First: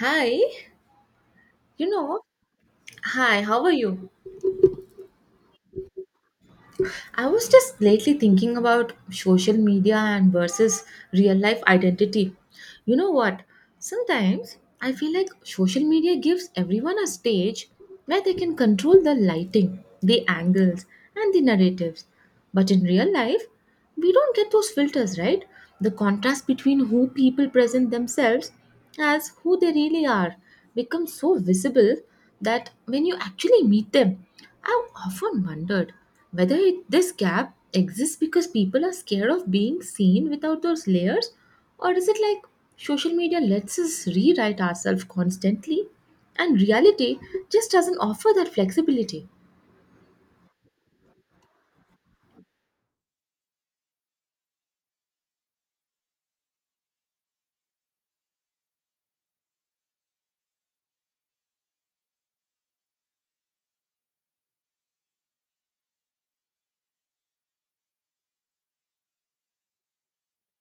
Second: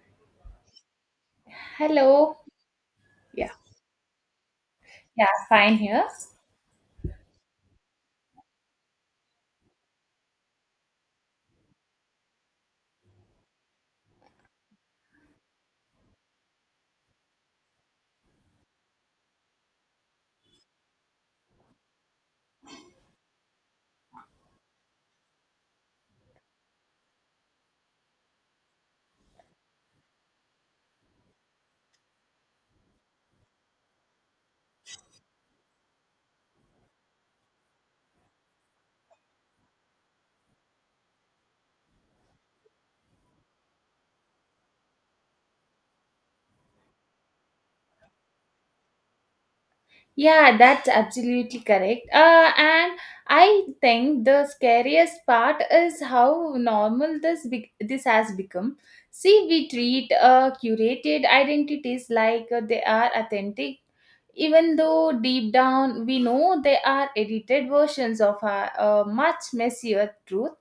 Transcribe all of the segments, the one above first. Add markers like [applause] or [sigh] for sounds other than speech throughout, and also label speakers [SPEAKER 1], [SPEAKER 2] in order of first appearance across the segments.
[SPEAKER 1] Hi, you know,
[SPEAKER 2] Hello.
[SPEAKER 1] hi, how are you?
[SPEAKER 2] Yeah, fine here.
[SPEAKER 1] I was just lately thinking about social media and versus real life identity. You know what? Sometimes I feel like social media gives everyone a stage where they can control the lighting, the angles, and the narratives. But in real life, we don't get those filters, right? The contrast between who people present themselves as who they really are becomes so visible that when you actually meet them, I've often wondered whether it, this gap exists because people are scared of being seen without those layers or is it like social media lets us rewrite ourselves constantly and reality just doesn't offer that flexibility?
[SPEAKER 2] Yeah, that's absolutely correct. And I think the scariest part is how normal this has become. See, we treat curated identities like they are authentic, even though deep down we know they are edited versions of our much messier truth.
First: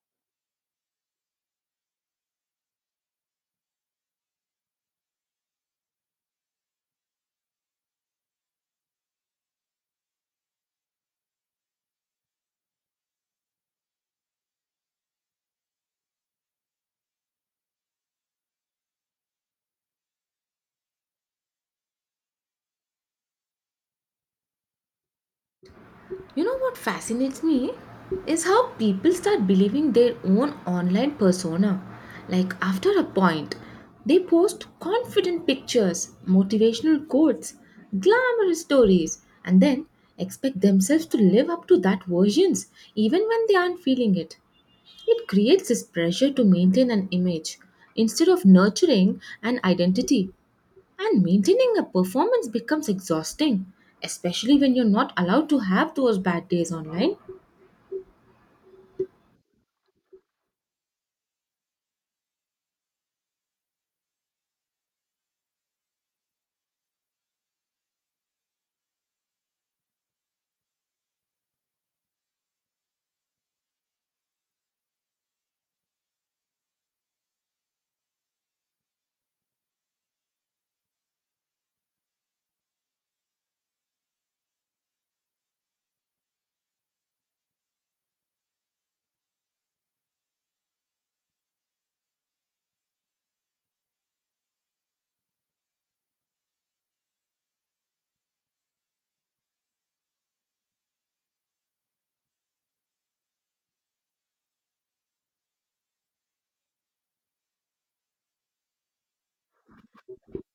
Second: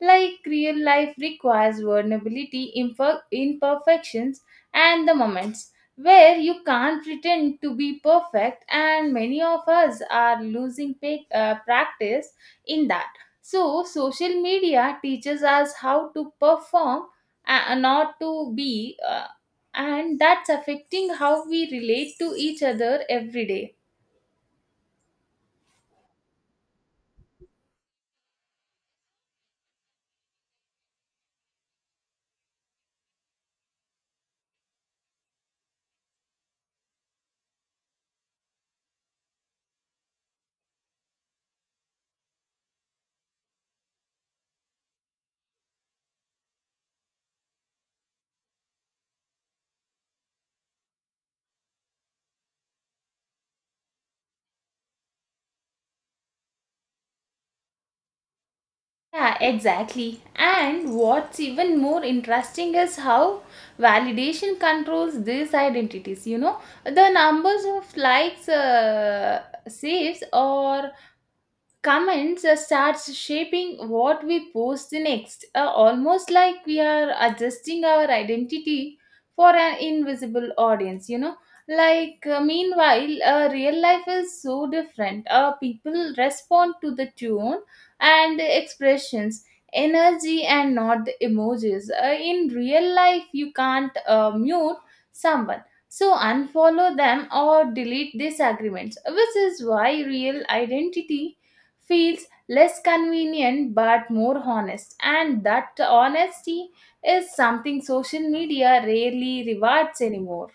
[SPEAKER 2] Like real life requires vulnerability, imperfections, and the moments where you can't pretend to be perfect, and many of us are losing practice in that. So, social media teaches us how to perform, not to be, and that's affecting how we relate to each other every day.
[SPEAKER 1] You know what fascinates me is how people start believing their own online persona. Like after a point, they post confident pictures, motivational quotes, glamorous stories, and then expect themselves to live up to that versions even when they aren't feeling it. It creates this pressure to maintain an image instead of nurturing an identity. And maintaining a performance becomes exhausting, especially when you're not allowed to have those bad days online.
[SPEAKER 2] Yeah, exactly. And what's even more interesting is how validation controls these identities. You know, the numbers of likes, saves, or comments starts shaping what we post next, almost like we are adjusting our identity for an invisible audience, meanwhile real life is so different. People respond to the tone and the expressions, energy, and not the emojis. In real life you can't mute someone, so unfollow them or delete disagreements, which is why real identity feels less convenient but more honest, and that honesty is something social media rarely rewards anymore.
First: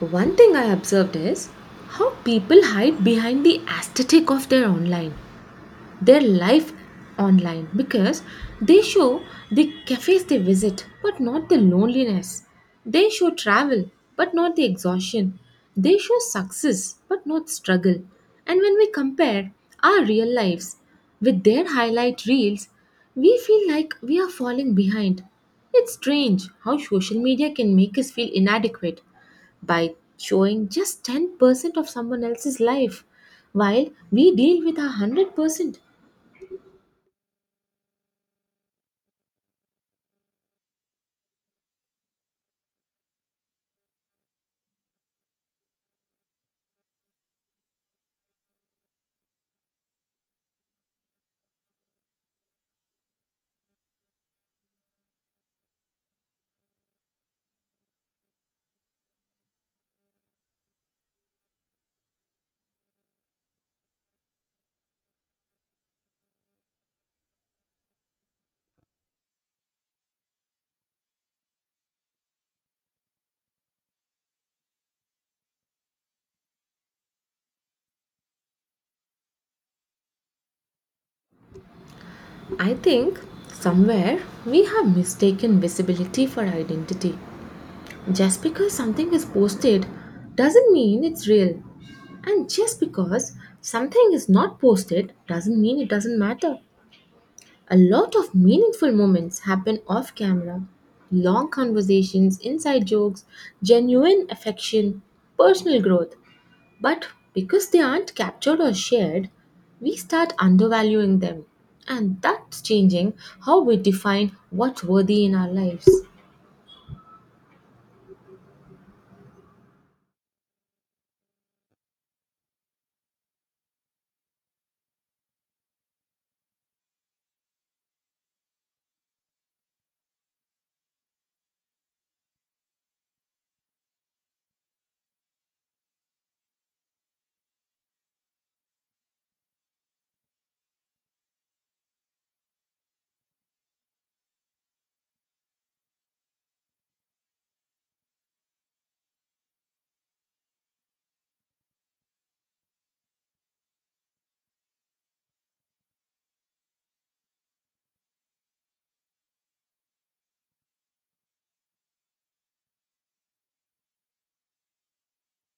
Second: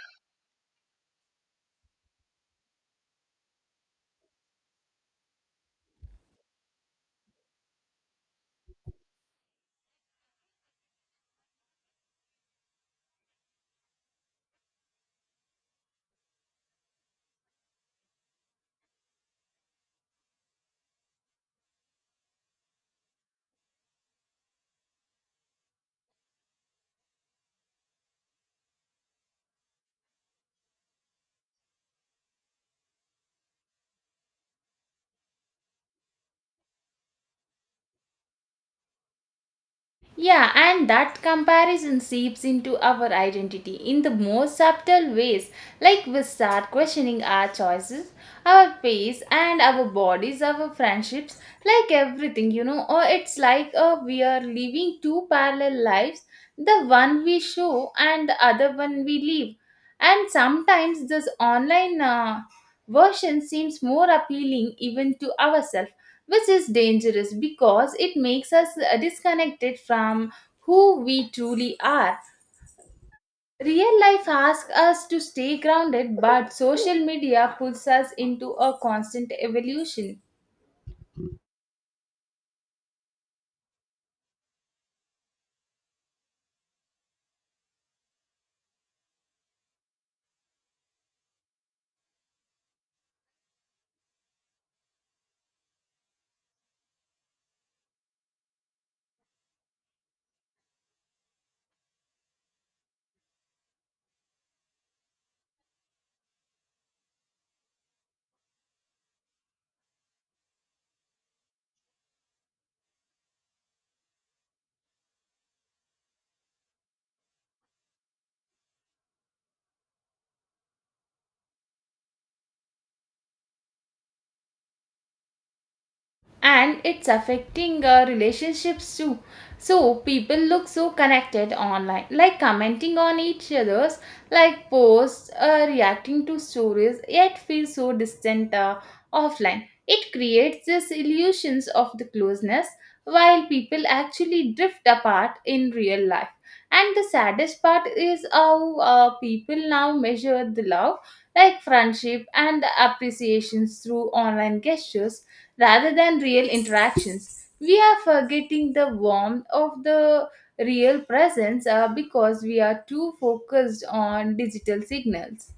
[SPEAKER 1] One thing I observed is how people hide behind the aesthetic of their online. Their life online because they show the cafes they visit but not the loneliness. They show travel but not the exhaustion. They show success but not struggle. And when we compare our real lives with their highlight reels, we feel like we are falling behind. It's strange how social media can make us feel inadequate by showing just 10% of someone else's life while we deal with our 100%.
[SPEAKER 2] Yeah, and that comparison seeps into our identity in the most subtle ways. Like, we start questioning our choices, our pace, and our bodies, our friendships, like everything, you know. Or it's like we are living two parallel lives, the one we show and the other one we live. And sometimes this online version seems more appealing even to ourselves, which is dangerous because it makes us disconnected from who we truly are. Real life asks us to stay grounded, but social media pulls us into a constant evolution.
[SPEAKER 1] I think somewhere we have mistaken visibility for identity. Just because something is posted doesn't mean it's real. And just because something is not posted doesn't mean it doesn't matter. A lot of meaningful moments happen off camera. Long conversations, inside jokes, genuine affection, personal growth. But because they aren't captured or shared, we start undervaluing them. And that's changing how we define what's worthy in our lives.
[SPEAKER 2] And it's affecting relationships too. So people look so connected online, like commenting on each other's, like, posts, reacting to stories, yet feel so distant offline. It creates this illusions of the closeness, while people actually drift apart in real life. And the saddest part is how people now measure the love, like friendship and appreciations, through online gestures rather than real interactions. We are forgetting the warmth of the real presence because we are too focused on digital signals.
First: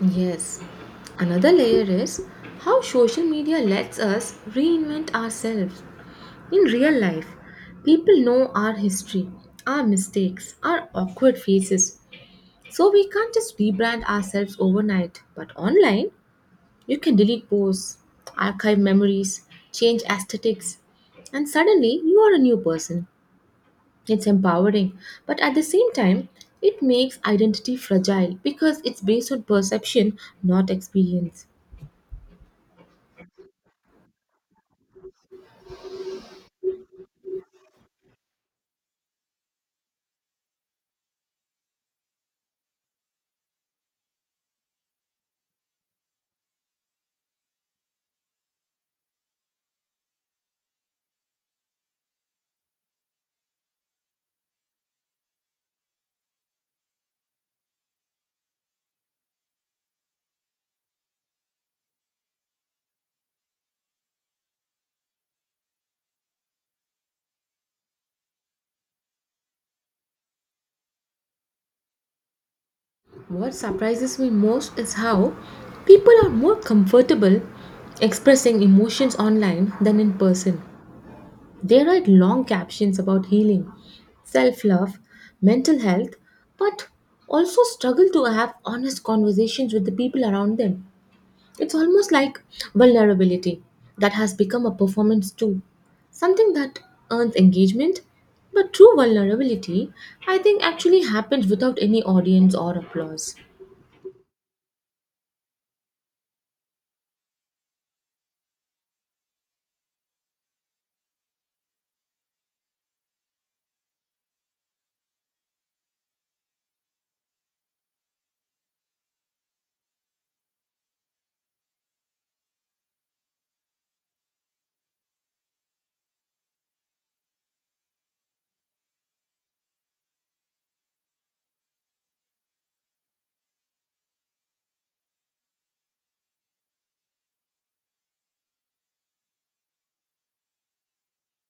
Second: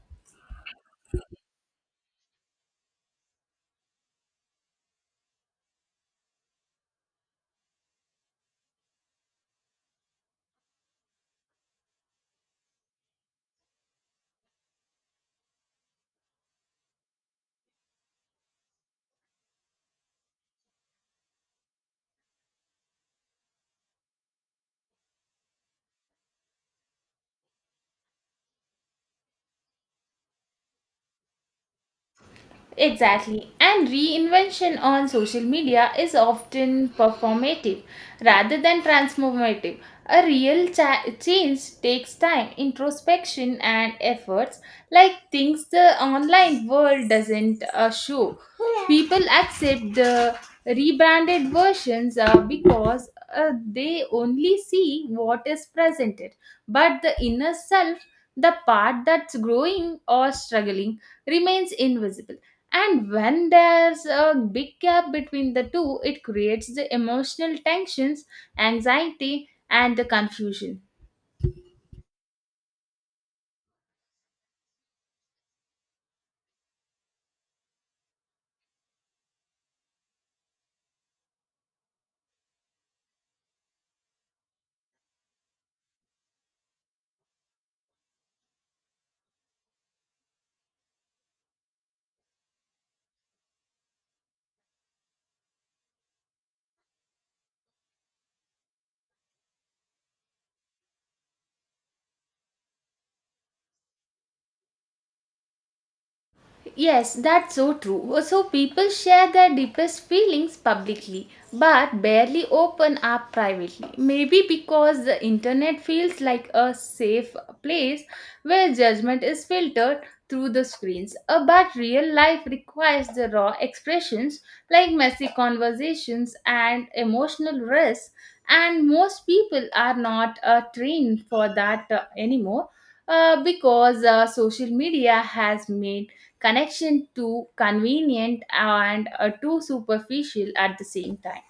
[SPEAKER 1] Yes. Another layer is how social media lets us reinvent ourselves in real life. People know our history, our mistakes, our awkward faces. So we can't just rebrand ourselves overnight. But online, you can delete posts, archive memories, change aesthetics, and suddenly you are a new person. It's empowering, but at the same time, it makes identity fragile because it's based on perception, not experience.
[SPEAKER 2] Exactly. And reinvention on social media is often performative rather than transformative. A real change takes time, introspection, and efforts, like things the online world doesn't show. People accept the rebranded versions because they only see what is presented, but the inner self, the part that's growing or struggling, remains invisible. And when there's a big gap between the two, it creates the emotional tensions, anxiety, and the confusion.
[SPEAKER 1] What surprises me most is how people are more comfortable expressing emotions online than in person. They write long captions about healing, self love, mental health, but also struggle to have honest conversations with the people around them. It's almost like vulnerability that has become a performance too, something that earns engagement. But true vulnerability, I think, actually happens without any audience or applause.
[SPEAKER 2] Yes, that's so true. So people share their deepest feelings publicly but barely open up privately. Maybe because the internet feels like a safe place where judgment is filtered through the screens. But real life requires the raw expressions, like messy conversations and emotional risks, and most people are not trained for that anymore, because social media has made connection too convenient and too superficial at the same time.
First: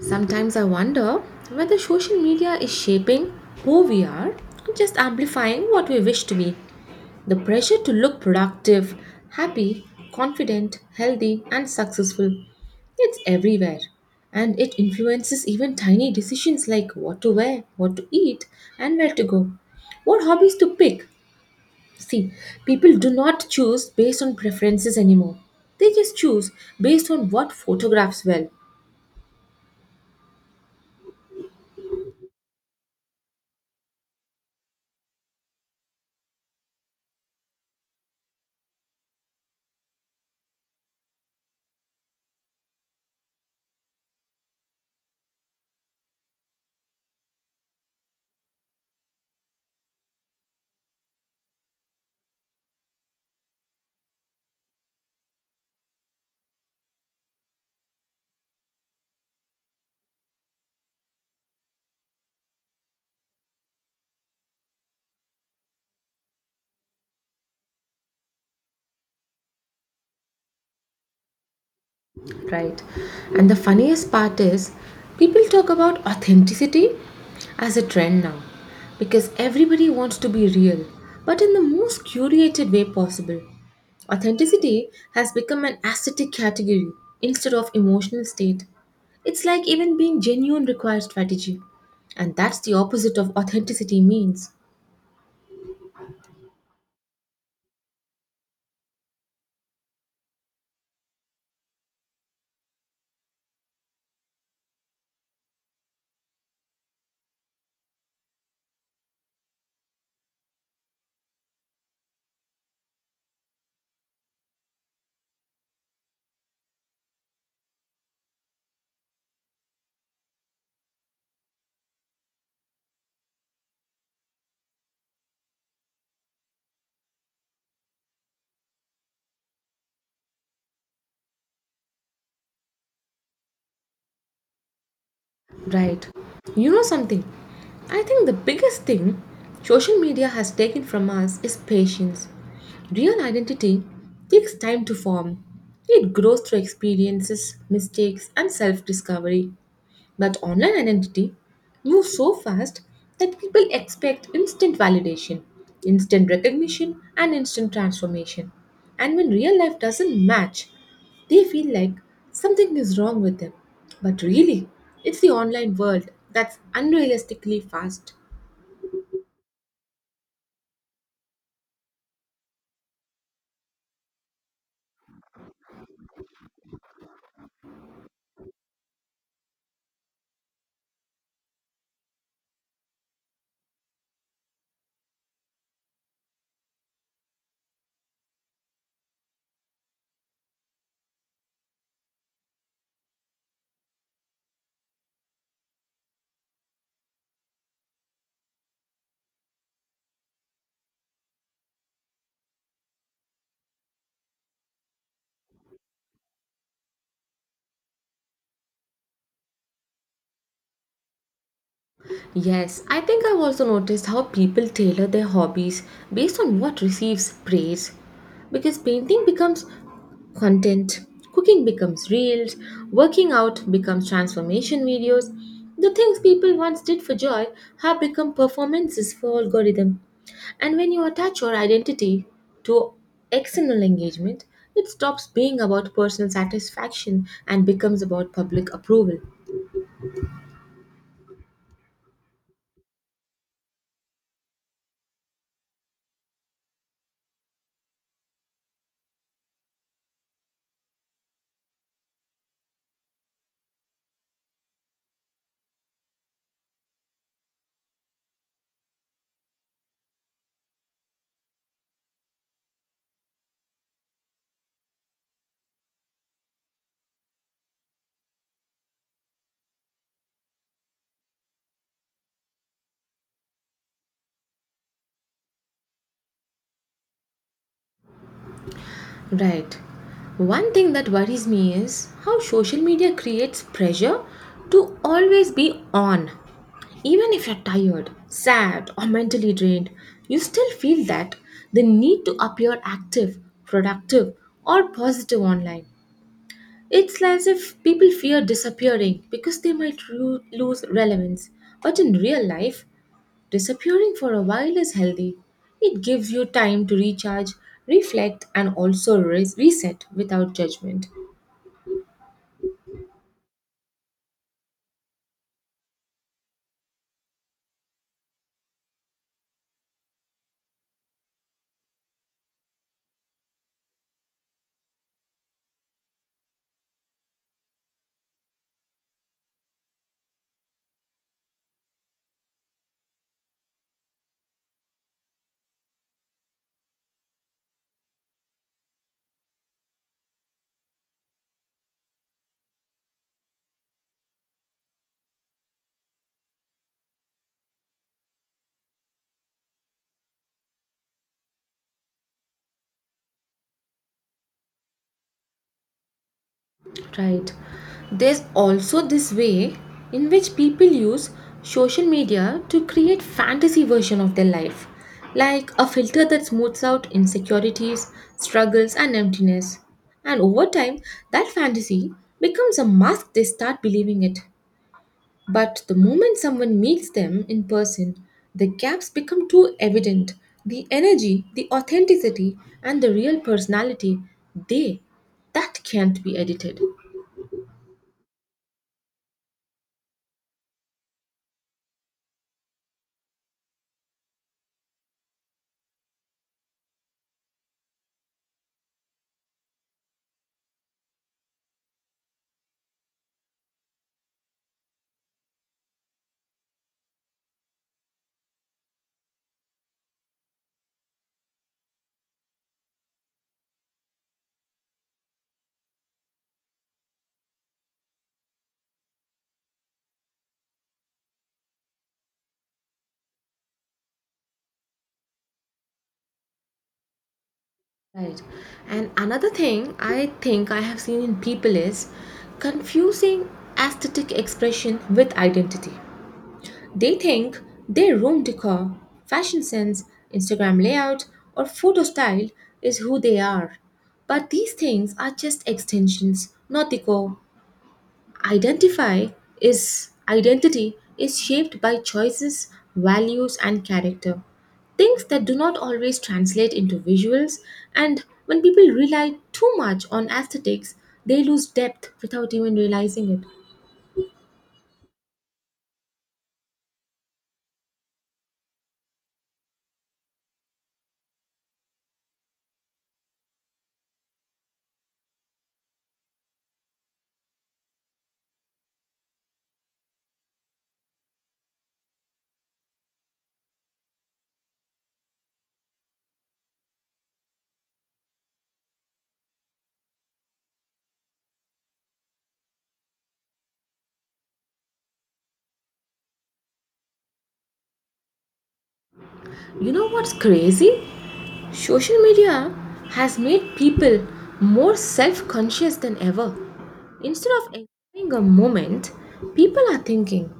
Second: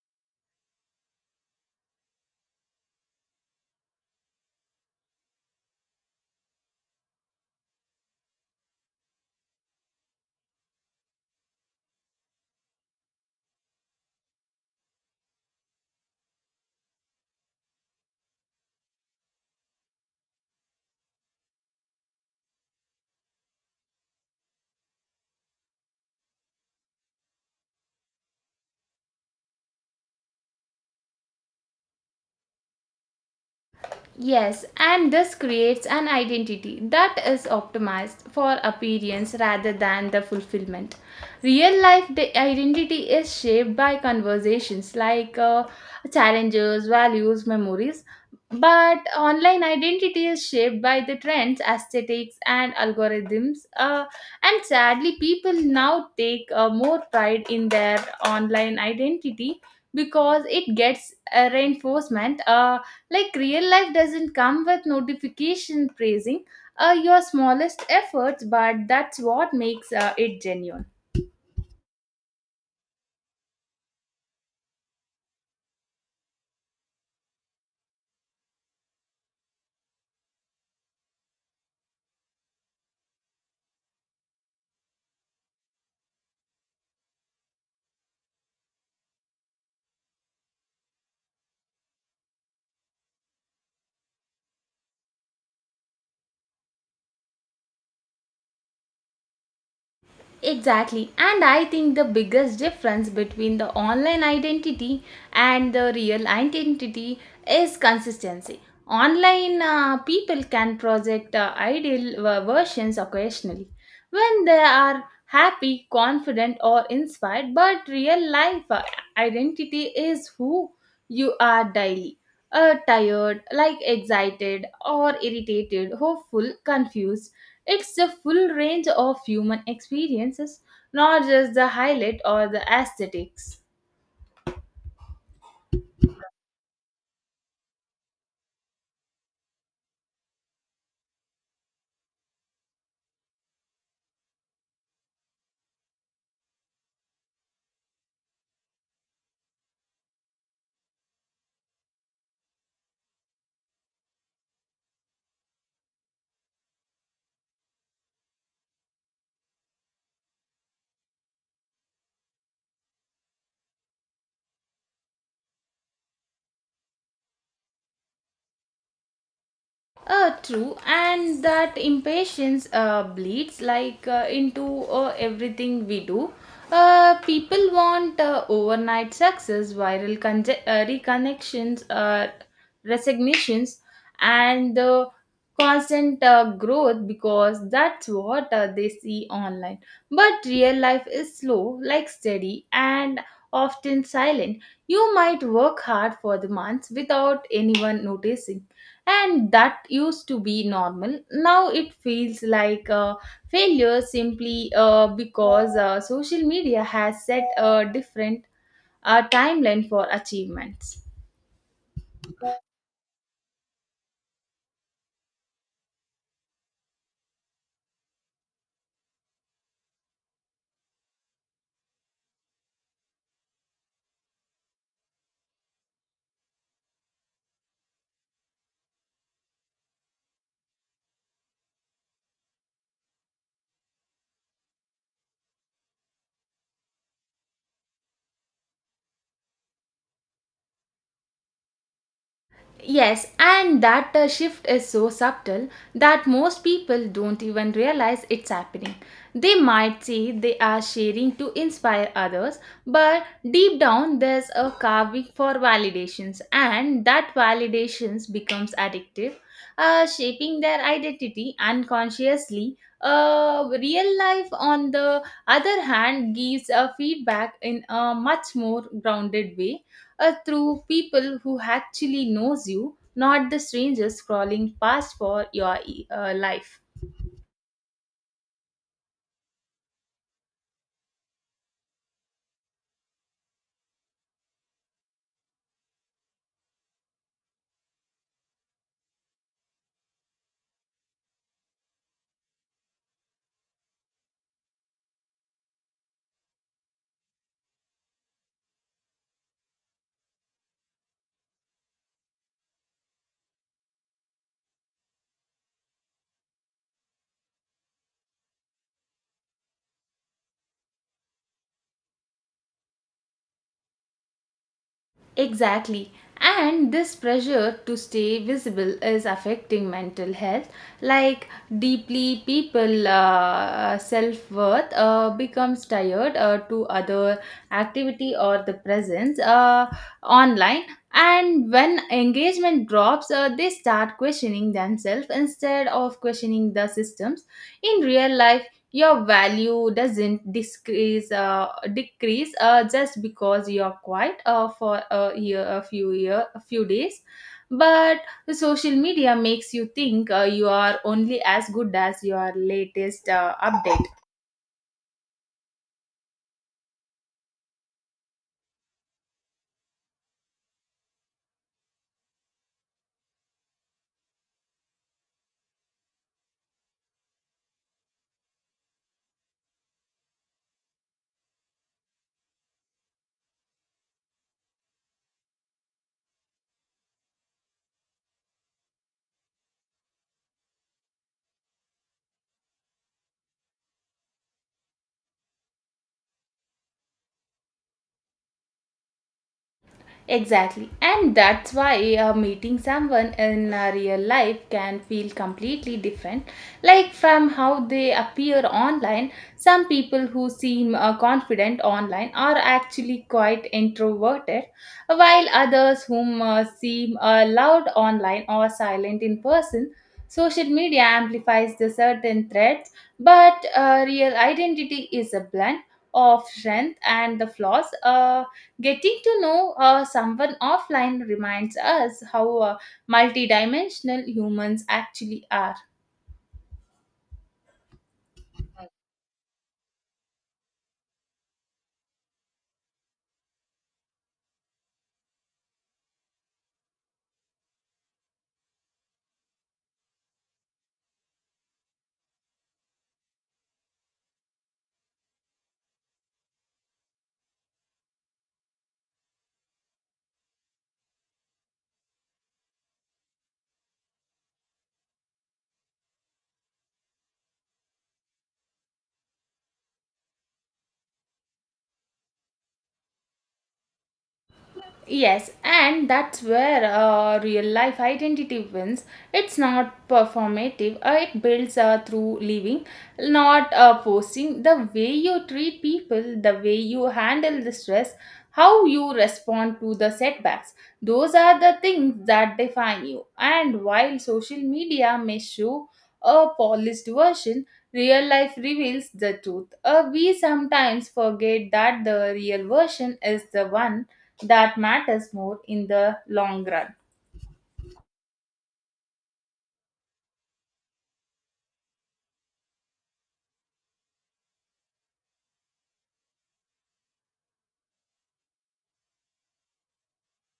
[SPEAKER 1] Sometimes I wonder whether social media is shaping who we are or just amplifying what we wish to be. The pressure to look productive, happy, confident, healthy, and successful. It's everywhere. And it influences even tiny decisions like what to wear, what to eat, and where to go. What hobbies to pick. See, people do not choose based on preferences anymore. They just choose based on what photographs well,
[SPEAKER 2] Yes, and this creates an identity that is optimized for appearance rather than the fulfillment. Real life identity is shaped by conversations, like challenges, values, memories, but online identity is shaped by the trends, aesthetics, and algorithms. And sadly, people now take more pride in their online identity because it gets a reinforcement. Like real life doesn't come with notification praising your smallest efforts, but that's what makes it genuine.
[SPEAKER 1] right. And the funniest part is people talk about authenticity as a trend now because everybody wants to be real but in the most curated way possible. Authenticity has become an aesthetic category instead of emotional state. It's like even being genuine requires strategy and that's the opposite of authenticity means.
[SPEAKER 2] Exactly. And I think the biggest difference between the online identity and the real identity is consistency. Online, people can project ideal versions occasionally, when they are happy, confident, or inspired, but real life identity is who you are daily. Tired, like excited, or irritated, hopeful, confused, it's the full range of human experiences, not just the highlight or the aesthetics.
[SPEAKER 1] Right. You know something? I think the biggest thing social media has taken from us is patience. Real identity takes time to form, it grows through experiences, mistakes, and self discovery. But online identity moves so fast that people expect instant validation, instant recognition, and instant transformation. And when real life doesn't match, they feel like something is wrong with them. But really, it's the online world that's unrealistically fast.
[SPEAKER 2] True, and that impatience bleeds like into everything we do. People want overnight success, viral reconnections, resignations, and constant growth, because that's what they see online. But real life is slow, like steady, and often silent. You might work hard for the months without anyone noticing, and that used to be normal. Now it feels like a failure, simply because social media has set a different timeline for achievements.
[SPEAKER 1] Yes, I think I've also noticed how people tailor their hobbies based on what receives praise. Because painting becomes content. Cooking becomes reels, working out becomes transformation videos. The things people once did for joy have become performances for algorithm. And when you attach your identity to external engagement, it stops being about personal satisfaction and becomes about public approval.
[SPEAKER 2] Yes, and that shift is so subtle that most people don't even realize it's happening. They might say they are sharing to inspire others, but deep down there's a carving for validations, and that validations becomes addictive, shaping their identity unconsciously. Real life, on the other hand, gives a feedback in a much more grounded way, through people who actually knows you, not the strangers crawling past for your life.
[SPEAKER 1] Right. One thing that worries me is how social media creates pressure to always be on. Even if you're tired, sad, or mentally drained, you still feel that the need to appear active, productive, or positive online. It's as if people fear disappearing because they might lose relevance. But in real life, disappearing for a while is healthy. It gives you time to recharge, reflect, and also reset without judgment.
[SPEAKER 2] Exactly. And this pressure to stay visible is affecting mental health. Like, deeply, people self worth becomes tired to other activity or the presence online. And when engagement drops, they start questioning themselves instead of questioning the systems. In real life, your value doesn't decrease just because you're quiet for a few year a few days, but the social media makes you think you are only as good as your latest update.
[SPEAKER 1] Right. There's also this way in which people use social media to create fantasy version of their life, like a filter that smooths out insecurities, struggles, and emptiness. And over time, that fantasy becomes a mask they start believing it. But the moment someone meets them in person, the gaps become too evident. The energy, the authenticity, and the real personality, they that can't be edited.
[SPEAKER 2] Exactly. And that's why meeting someone in real life can feel completely different. Like, from how they appear online, some people who seem confident online are actually quite introverted, while others whom seem loud online or silent in person. Social media amplifies the certain threats, but real identity is a blend of strength and the flaws. Getting to know someone offline reminds us how multidimensional humans actually are.
[SPEAKER 1] Right. And another thing I think I have seen in people is confusing aesthetic expression with identity. They think their room decor, fashion sense, Instagram layout, or photo style is who they are. But these things are just extensions, not decor. Identify is identity is shaped by choices, values, and character. Things that do not always translate into visuals, and when people rely too much on aesthetics, they lose depth without even realizing it.
[SPEAKER 2] Yes, and that's where real life identity wins. It's not performative, it builds through living, not posting. The way you treat people, the way you handle the stress, how you respond to the setbacks, those are the things that define you. And while social media may show a polished version, real life reveals the truth. We sometimes forget that the real version is the one that matters more in the long run.
[SPEAKER 1] You know what's crazy? Social media has made people more self conscious than ever. Instead of enjoying a moment, people are thinking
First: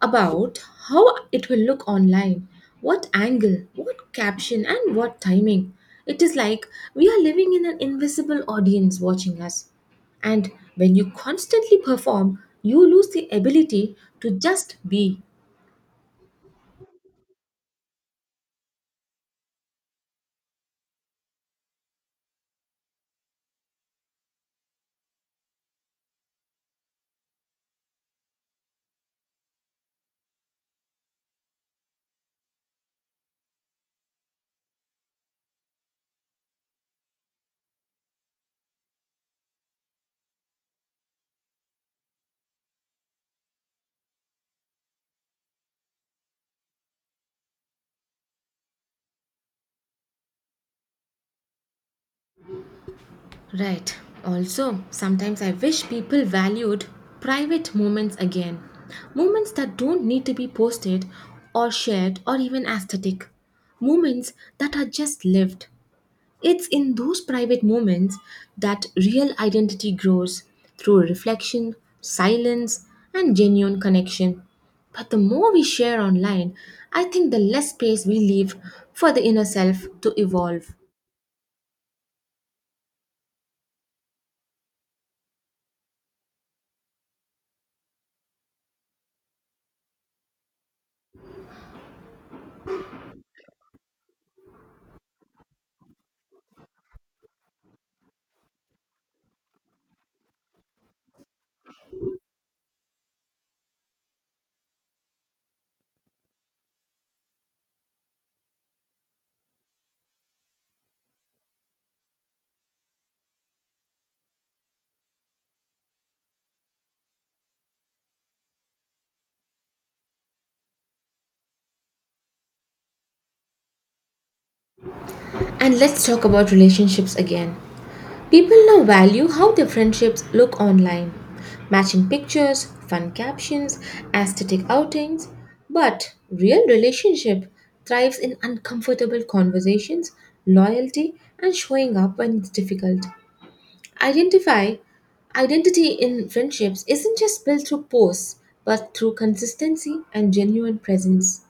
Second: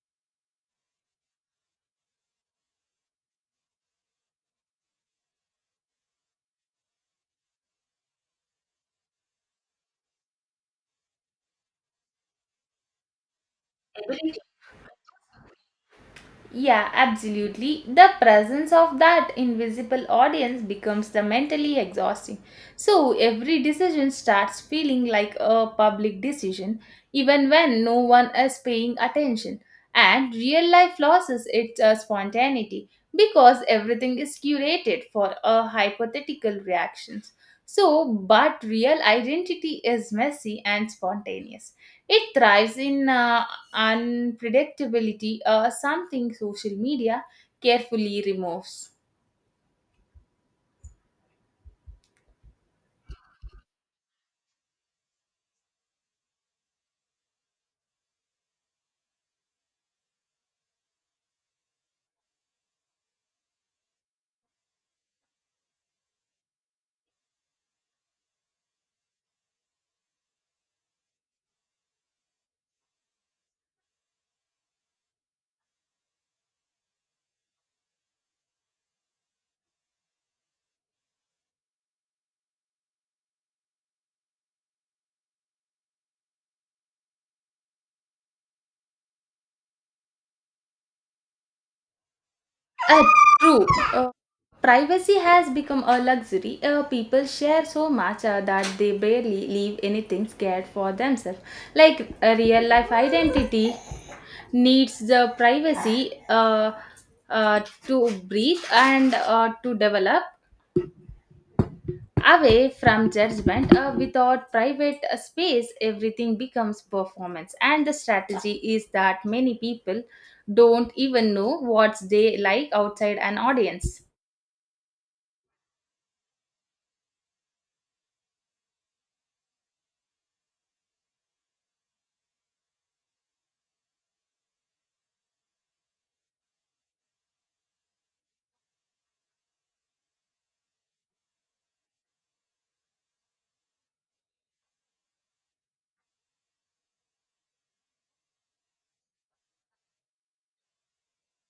[SPEAKER 1] about how it will look online, what angle, what caption, and what timing. It is like we are living in an invisible audience watching us. And when you constantly perform, you lose the ability to just be.
[SPEAKER 2] Yeah, absolutely. The presence of that invisible audience becomes the mentally exhausting. So every decision starts feeling like a public decision, even when no one is paying attention. And real life losses its spontaneity because everything is curated for a hypothetical reactions. So, but real identity is messy and spontaneous. It thrives in unpredictability, something social media carefully removes.
[SPEAKER 1] Right. Also, sometimes I wish people valued private moments again. Moments that don't need to be posted or shared or even aesthetic. Moments that are just lived. It's in those private moments that real identity grows through reflection, silence, and genuine connection. But the more we share online, I think the less space we leave for the inner self to evolve.
[SPEAKER 2] Uh, true. Uh, Privacy has become a luxury. People share so much that they barely leave anything scared for themselves. Like, a real life identity needs the privacy uh, to breathe and to develop, away from judgment. Without private space, everything becomes performance and the strategy, is that many people don't even know what they like outside an audience.
[SPEAKER 1] And let's talk about relationships again. People now value how their friendships look online matching pictures, fun captions, aesthetic outings. But real relationship thrives in uncomfortable conversations, loyalty, and showing up when it's difficult. Identify identity in friendships isn't just built through posts, but through consistency and genuine presence.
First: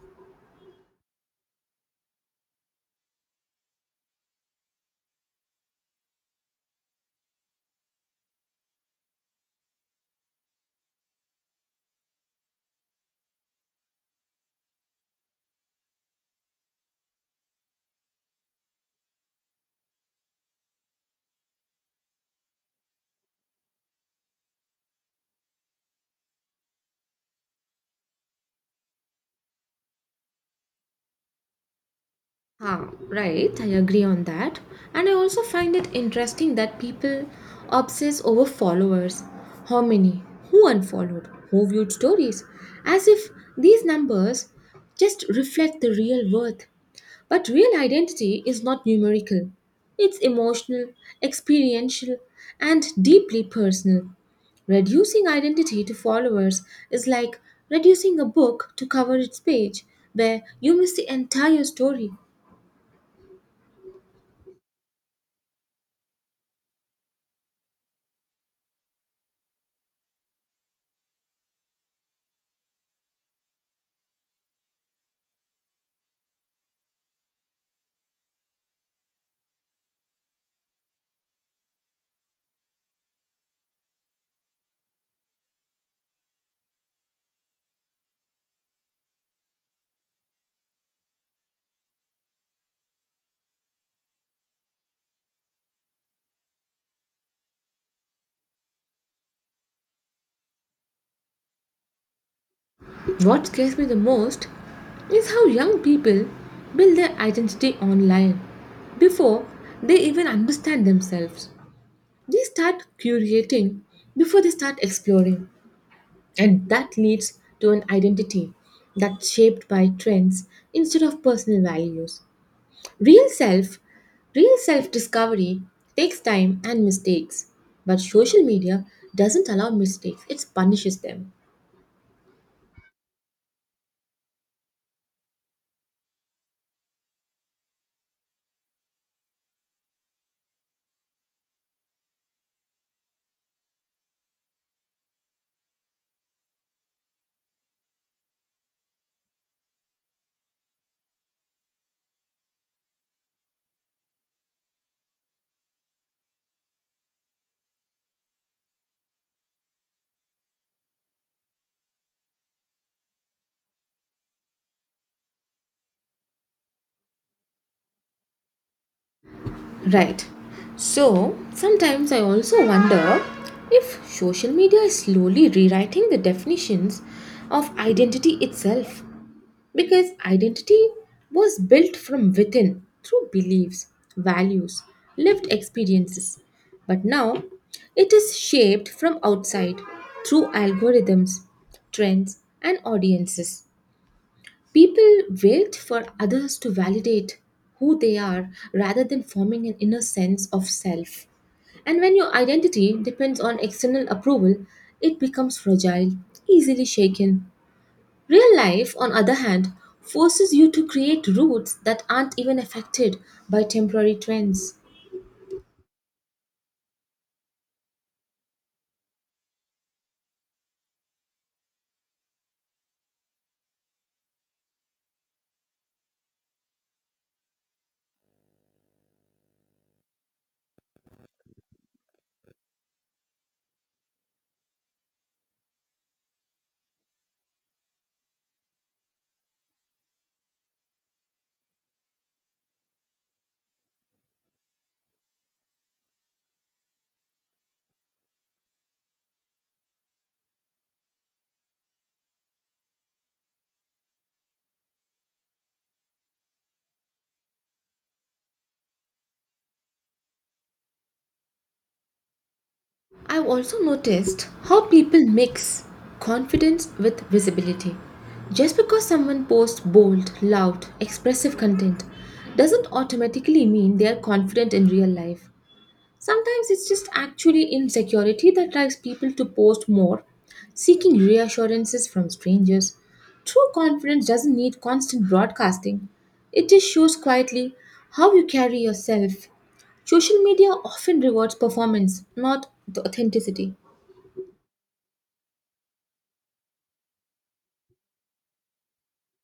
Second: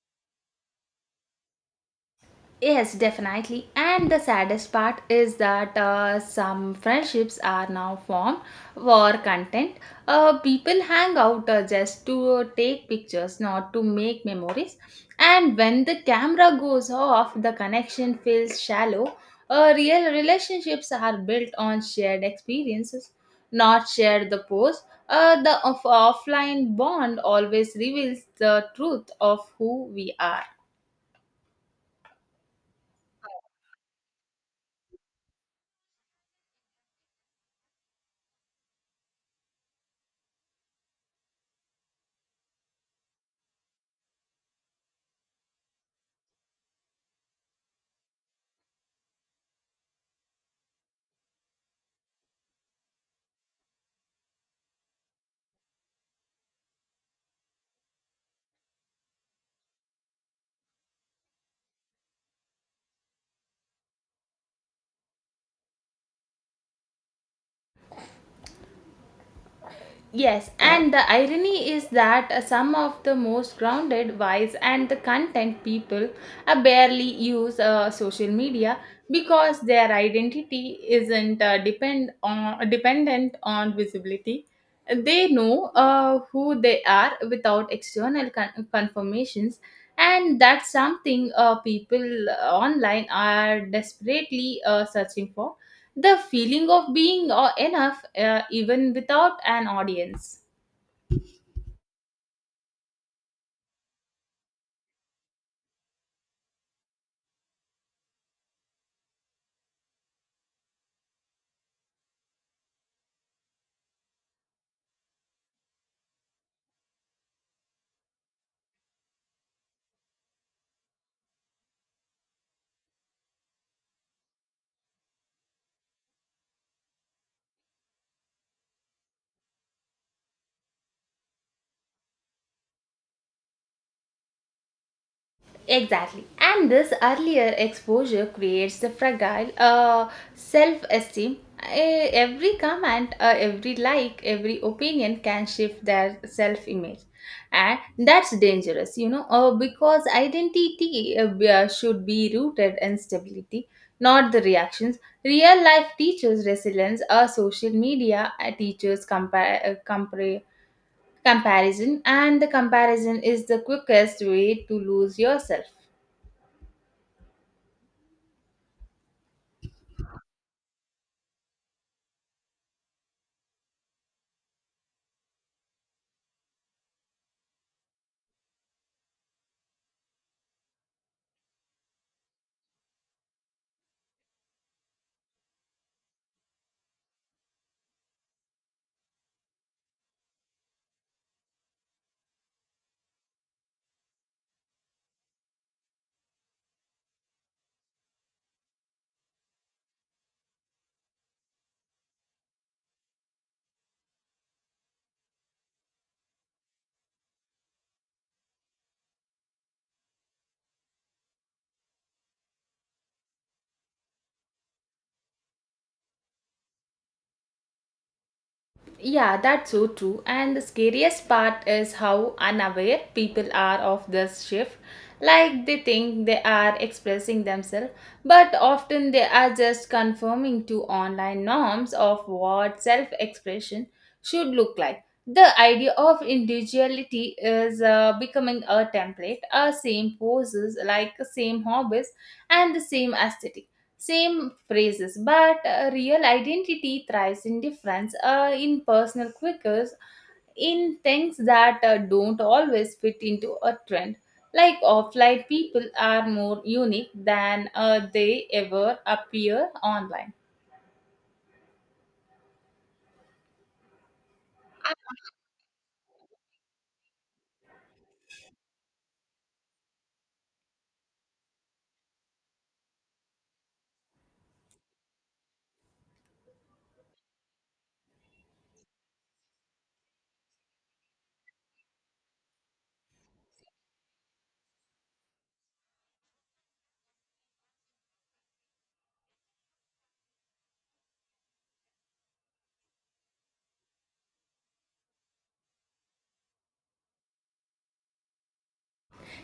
[SPEAKER 2] Yes, definitely. And the saddest part is that some friendships are now formed for content. People hang out just to take pictures, not to make memories. And when the camera goes off, the connection feels shallow. Real relationships are built on shared experiences, not shared the post. The offline bond always reveals the truth of who we are.
[SPEAKER 1] Ah, right, I agree on that. And I also find it interesting that people obsess over followers. How many? Who unfollowed? Who viewed stories? As if these numbers just reflect the real worth. But real identity is not numerical, it's emotional, experiential, and deeply personal. Reducing identity to followers is like reducing a book to cover its page, where you miss the entire story.
[SPEAKER 2] Yes, and the irony is that some of the most grounded, wise, and the content people barely use social media because their identity isn't dependent on visibility. They know who they are without external confirmations, and that's something people online are desperately searching for. The feeling of being enough even without an audience.
[SPEAKER 1] What scares me the most is how young people build their identity online before they even understand themselves. They start curating before they start exploring, and that leads to an identity that's shaped by trends instead of personal values. Real self, real self discovery takes time and mistakes, but social media doesn't allow mistakes, it punishes them.
[SPEAKER 2] Exactly. And this earlier exposure creates the fragile self esteem. Every comment, every like, every opinion can shift their self image. And that's dangerous, you know, because identity should be rooted in stability, not the reactions. Real life teaches resilience, social media teaches compare, compare comparison, and the comparison is the quickest way to lose yourself.
[SPEAKER 1] Right. So sometimes I also wonder if social media is slowly rewriting the definitions of identity itself because identity was built from within through beliefs, values, lived experiences. But now it is shaped from outside through algorithms, trends, and audiences. People wait for others to validate who they are rather than forming an inner sense of self. And when your identity depends on external approval, it becomes fragile, easily shaken. Real life, on other hand, forces you to create roots that aren't even affected by temporary trends.
[SPEAKER 2] Yeah, that's so true. And the scariest part is how unaware people are of this shift. Like, they think they are expressing themselves, but often they are just conforming to online norms of what self expression should look like. The idea of individuality is becoming a template, a same poses, like same hobbies and the same aesthetic. Same phrases, but real identity thrives in difference, in personal quirks, in things that don't always fit into a trend. Like, offline people are more unique than they ever appear online.
[SPEAKER 1] I've also noticed how people mix confidence with visibility. Just because someone posts bold, loud, expressive content doesn't automatically mean they are confident in real life. Sometimes it's just actually insecurity that drives people to post more, seeking reassurances from strangers. True confidence doesn't need constant broadcasting, it just shows quietly how you carry yourself. Social media often rewards performance, not the authenticity.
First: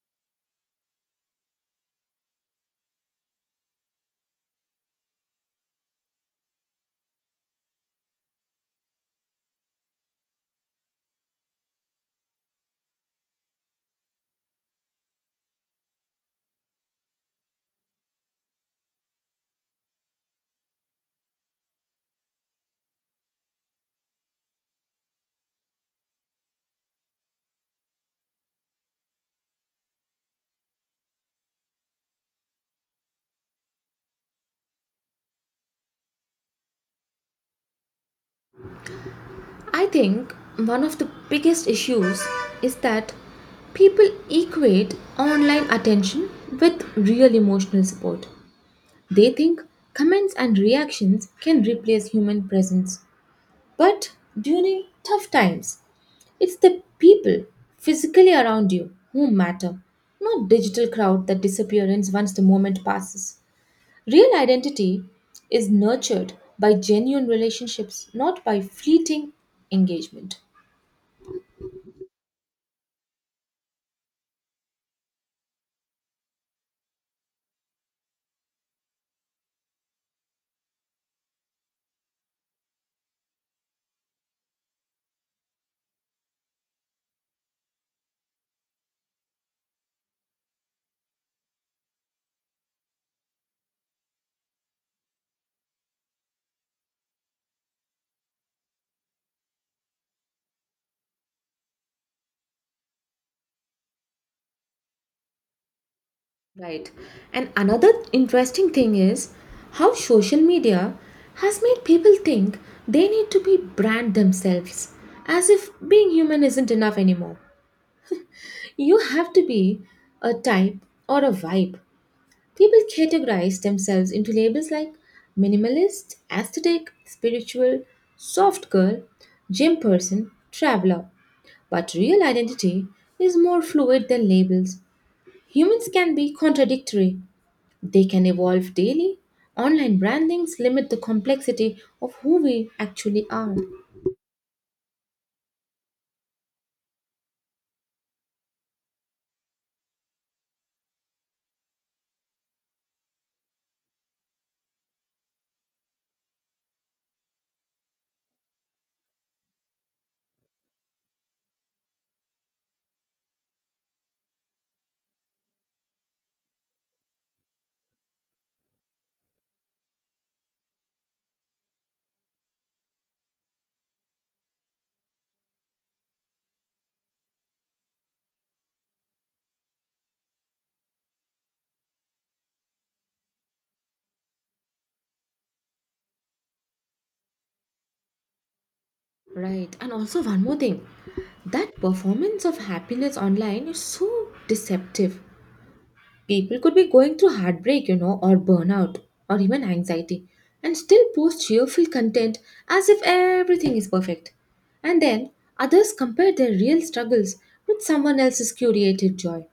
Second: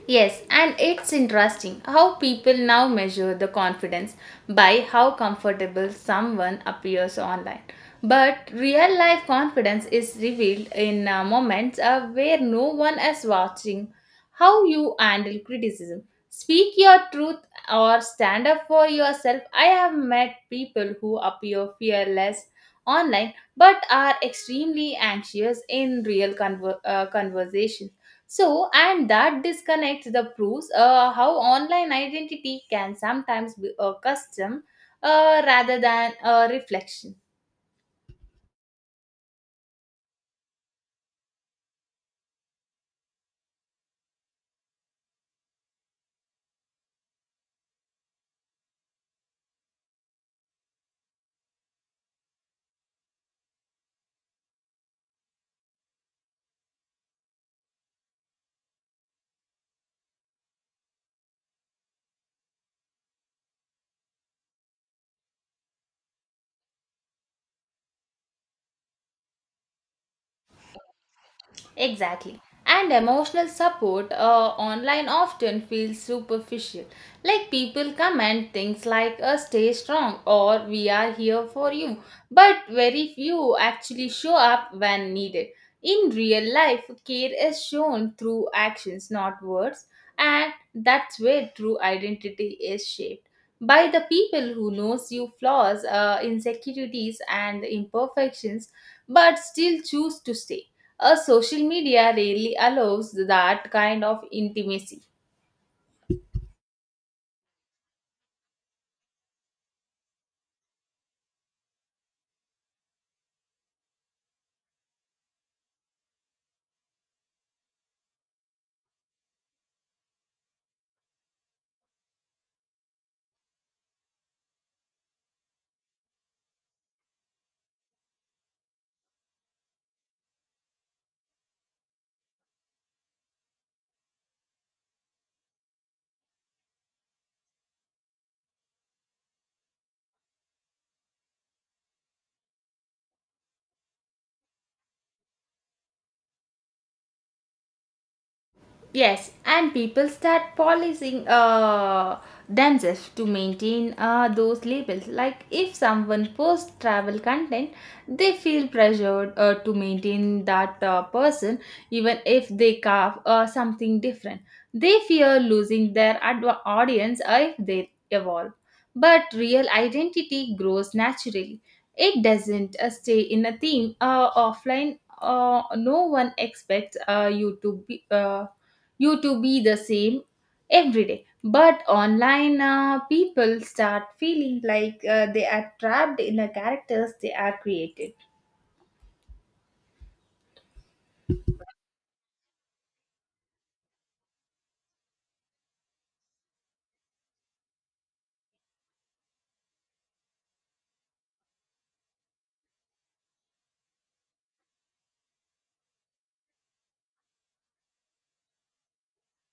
[SPEAKER 2] Yes, and it's interesting how people now measure the confidence by how comfortable someone appears online. But real life confidence is revealed in moments where no one is watching. How you handle criticism, speak your truth, or stand up for yourself. I have met people who appear fearless online but are extremely anxious in real conversation so, and that disconnect the proves how online identity can sometimes be a custom rather than a reflection.
[SPEAKER 1] I think one of the biggest issues is that people equate online attention with real emotional support. They think comments and reactions can replace human presence. But during tough times, it's the people physically around you who matter, not digital crowd that disappears once the moment passes. Real identity is nurtured by genuine relationships, not by fleeting engagement.
[SPEAKER 2] Exactly. And emotional support online often feels superficial. Like people comment things like stay strong or we are here for you. But very few actually show up when needed. In real life, care is shown through actions, not words. And that's where true identity is shaped by the people who knows your flaws, insecurities, and imperfections, but still choose to stay. A social media really allows that kind of intimacy.
[SPEAKER 1] Right. And another interesting thing is how social media has made people think they need to be brand themselves, as if being human isn't enough anymore. You have to be a type or a vibe. People categorize themselves into labels like minimalist, aesthetic, spiritual, soft girl, gym person, traveler. But real identity is more fluid than labels. Humans can be contradictory they can evolve daily. Online brandings limit the complexity of who we actually are.
[SPEAKER 2] Yes, and people start policing themselves to maintain those labels. Like if someone posts travel content, they feel pressured to maintain that person, even if they carve something different. They fear losing their audience if they evolve. But real identity grows naturally. It doesn't stay in a theme offline. No one expects you to be. You to be the same every day, but online people start feeling like they are trapped in the characters they are created.
[SPEAKER 1] Right. And also, one more thing, that performance of happiness online is so deceptive. People could be going through heartbreak, or burnout, or even anxiety, and still post cheerful content as if everything is perfect. And then others compare their real struggles with someone else's curated joy.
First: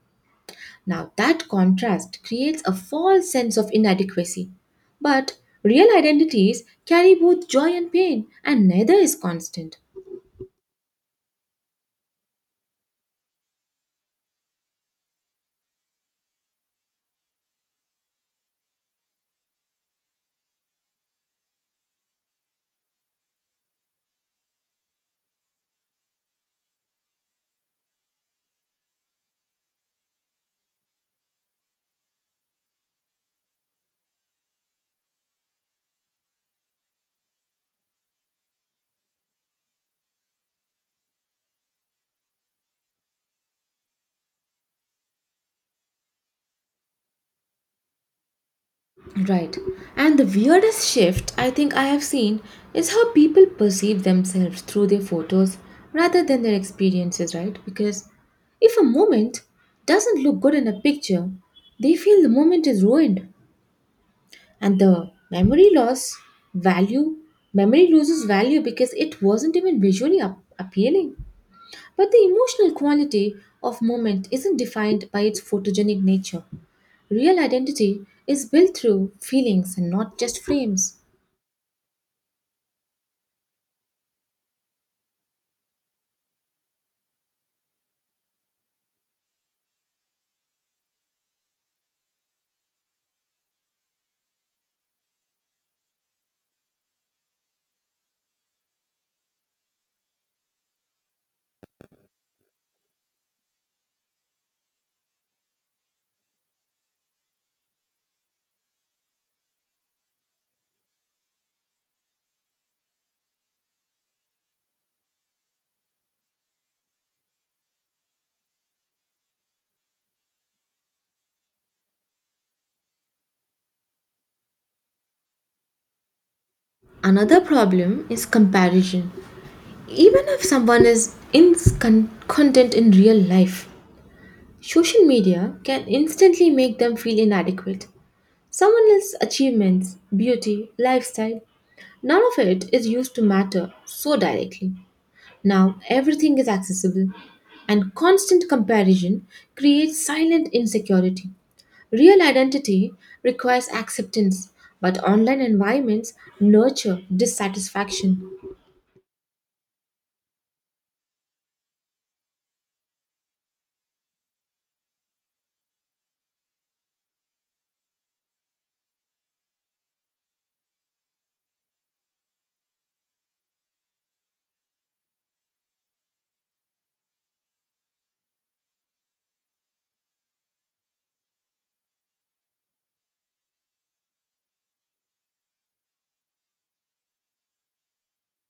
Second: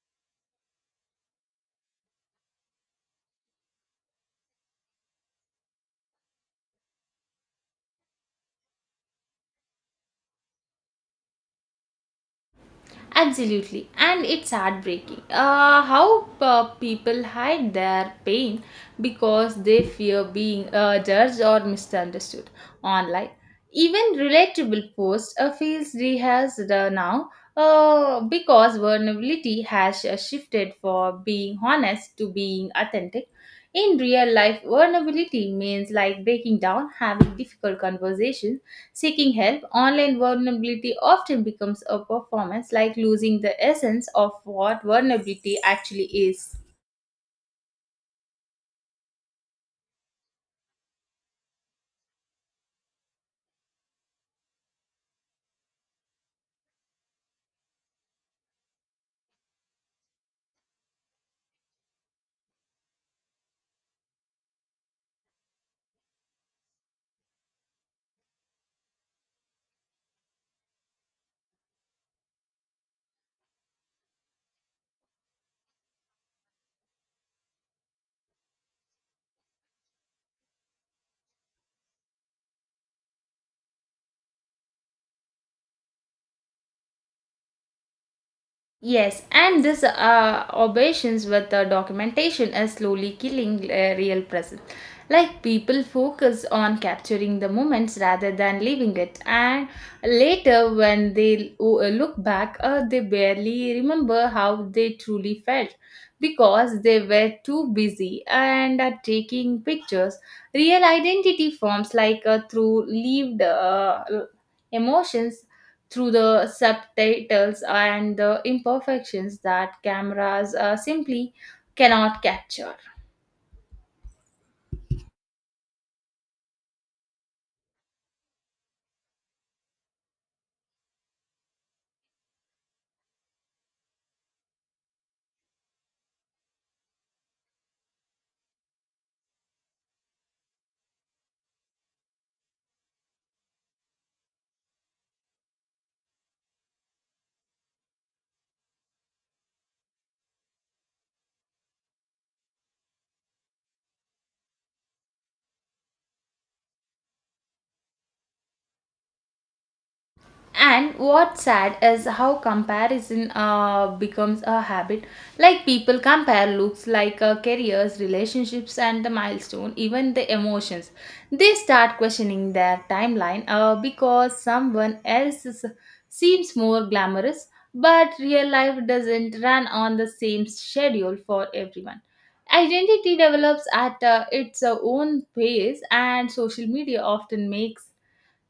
[SPEAKER 1] Now, that contrast creates a false sense of inadequacy. But real identities carry both joy and pain, and neither is constant.
[SPEAKER 2] Absolutely, and it's heartbreaking. How people hide their pain because they fear being judged or misunderstood online. Even relatable posts feels rehearsed now because vulnerability has shifted from being honest to being authentic. In real life, vulnerability means like breaking down, having difficult conversations, seeking help. Online vulnerability often becomes a performance, like losing the essence of what vulnerability actually is.
[SPEAKER 1] Right. And the weirdest shift I think I have seen is how people perceive themselves through their photos rather than their experiences, right? Because if a moment doesn't look good in a picture, they feel the moment is ruined and the memory loss value memory loses value because it wasn't even visually appealing. But the emotional quality of moment isn't defined by its photogenic nature. Real identity is built through feelings and not just frames.
[SPEAKER 2] Yes, and this obeisance with the documentation is slowly killing real present. Like people focus on capturing the moments rather than living it, and later when they look back, they barely remember how they truly felt because they were too busy and are taking pictures. Real identity forms like through lived emotions, through the subtitles and the imperfections that cameras simply cannot capture.
[SPEAKER 1] Another problem is comparison. Even if someone is content in real life, social media can instantly make them feel inadequate. Someone else's achievements, beauty, lifestyle, none of it is used to matter so directly. Now everything is accessible, and constant comparison creates silent insecurity. Real identity requires acceptance, but online environments nurture dissatisfaction.
[SPEAKER 2] And what's sad is how comparison becomes a habit. Like people compare looks, like careers, relationships, and the milestone, even the emotions. They start questioning their timeline because someone seems more glamorous, but real life doesn't run on the same schedule for everyone. Identity develops at its own pace, and social media often makes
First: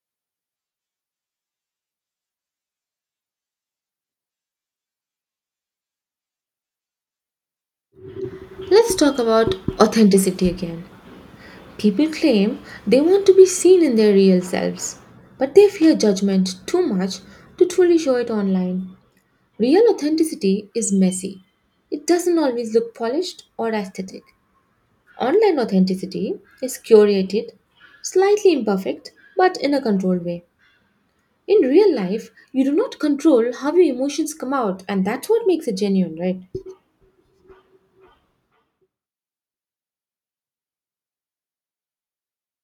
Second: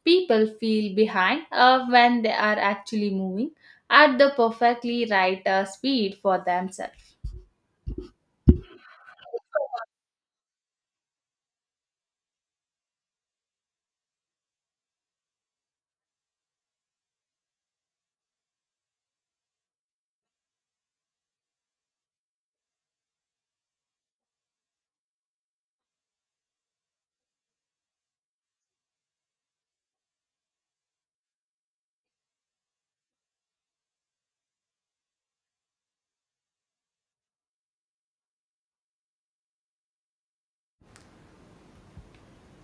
[SPEAKER 2] people feel behind when they are actually moving at the perfectly right speed for themselves.
[SPEAKER 1] Let's talk about authenticity again. People claim they want to be seen in their real selves, but they fear judgment too much to truly show it online. Real authenticity is messy. It doesn't always look polished or aesthetic. Online authenticity is curated, slightly imperfect, but in a controlled way. In real life, you do not control how your emotions come out, and that's what makes it genuine, right?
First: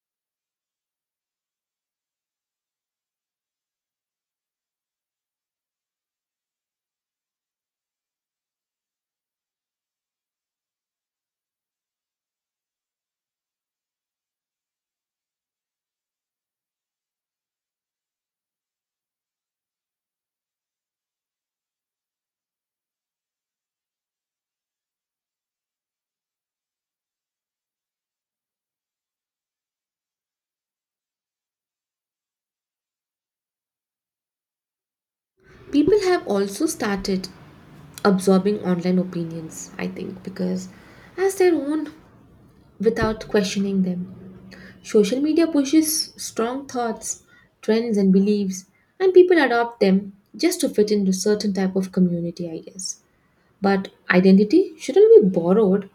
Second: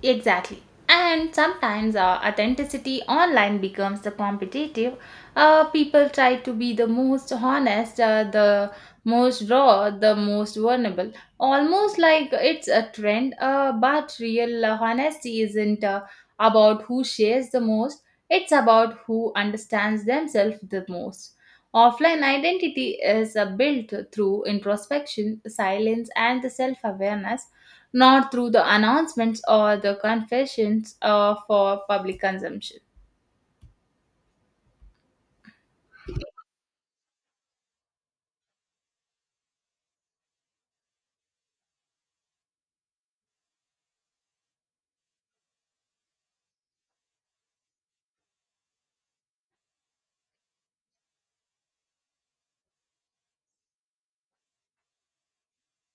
[SPEAKER 2] Exactly. And sometimes authenticity online becomes the competitive. People try to be the most honest, the most raw, the most vulnerable. Almost like it's a trend, but real honesty isn't about who shares the most, it's about who understands themselves the most. Offline identity is built through introspection, silence, and the self awareness, not through the announcements or the confessions for public consumption.
[SPEAKER 1] People have also started absorbing online opinions, I think, because as their own, without questioning them. Social media pushes strong thoughts, trends, and beliefs, and people adopt them just to fit into certain type of community, I guess. But identity shouldn't be borrowed.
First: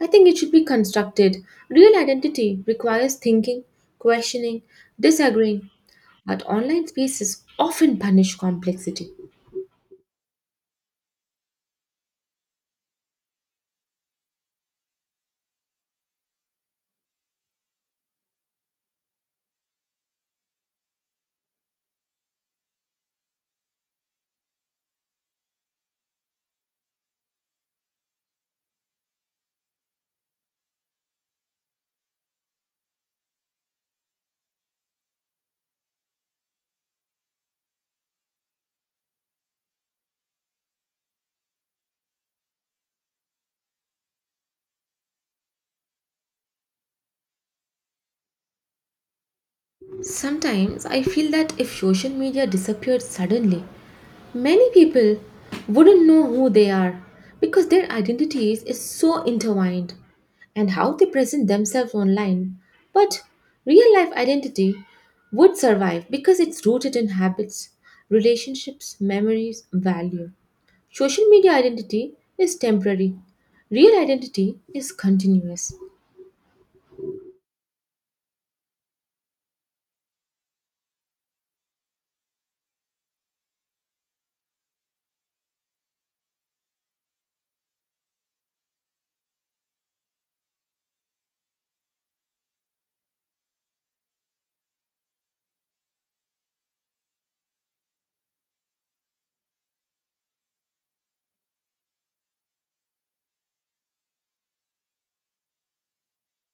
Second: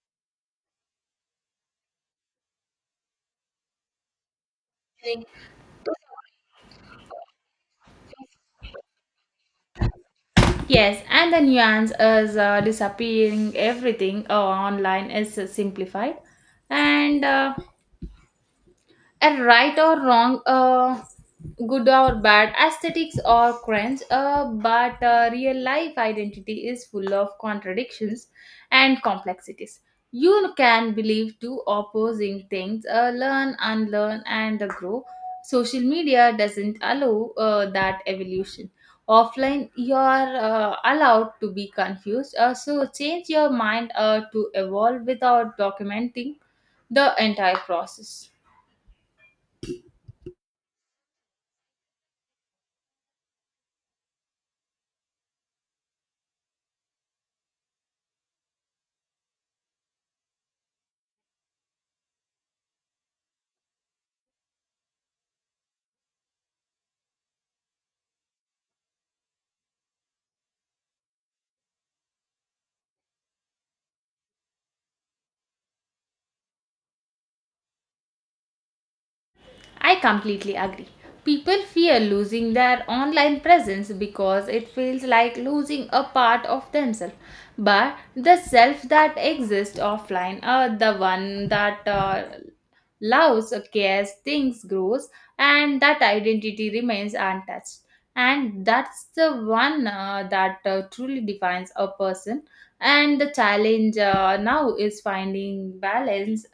[SPEAKER 1] I think it should be constructed. Real identity requires thinking, questioning, disagreeing, but online spaces often punish complexity.
[SPEAKER 2] Yes, and the nuance is disappearing. Everything online is simplified, and uh, and right or wrong, good or bad, aesthetics or cringe, but real life identity is full of contradictions and complexities. You can believe two opposing things, learn, unlearn, and grow. Social media doesn't allow that evolution. Offline you are allowed to be confused, so change your mind, to evolve without documenting the entire process.
[SPEAKER 1] Sometimes I feel that if social media disappeared suddenly, many people wouldn't know who they are because their identities is so intertwined and how they present themselves online. But real life identity would survive because it's rooted in habits, relationships, memories, value. Social media identity is temporary. Real identity is continuous.
[SPEAKER 2] I completely agree. People fear losing their online presence because it feels like losing a part of themselves. But the self that exists offline are the one that loves, cares, thinks, grows, and that identity remains untouched. And that's the one that truly defines a person. And the challenge now is finding balance,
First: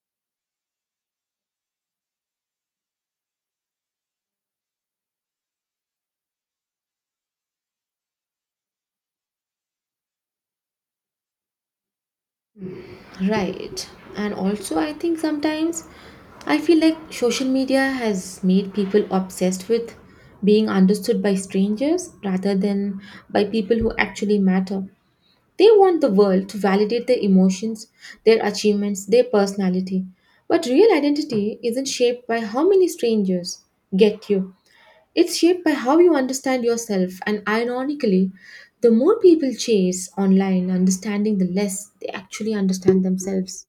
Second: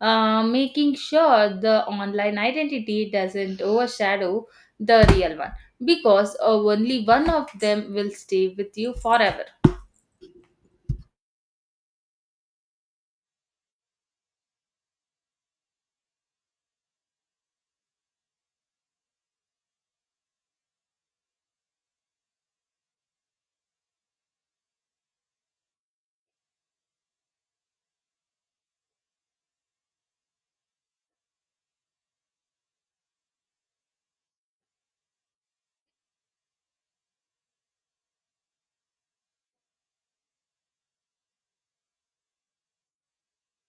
[SPEAKER 2] making sure the online identity doesn't overshadow the real one, because only one of them will stay with you forever.
[SPEAKER 1] Right. And also, I think sometimes I feel like social media has made people obsessed with being understood by strangers rather than by people who actually matter. They want the world to validate their emotions, their achievements, their personality. But real identity isn't shaped by how many strangers get you, it's shaped by how you understand yourself. And ironically, the more people chase online understanding, the less they actually understand themselves.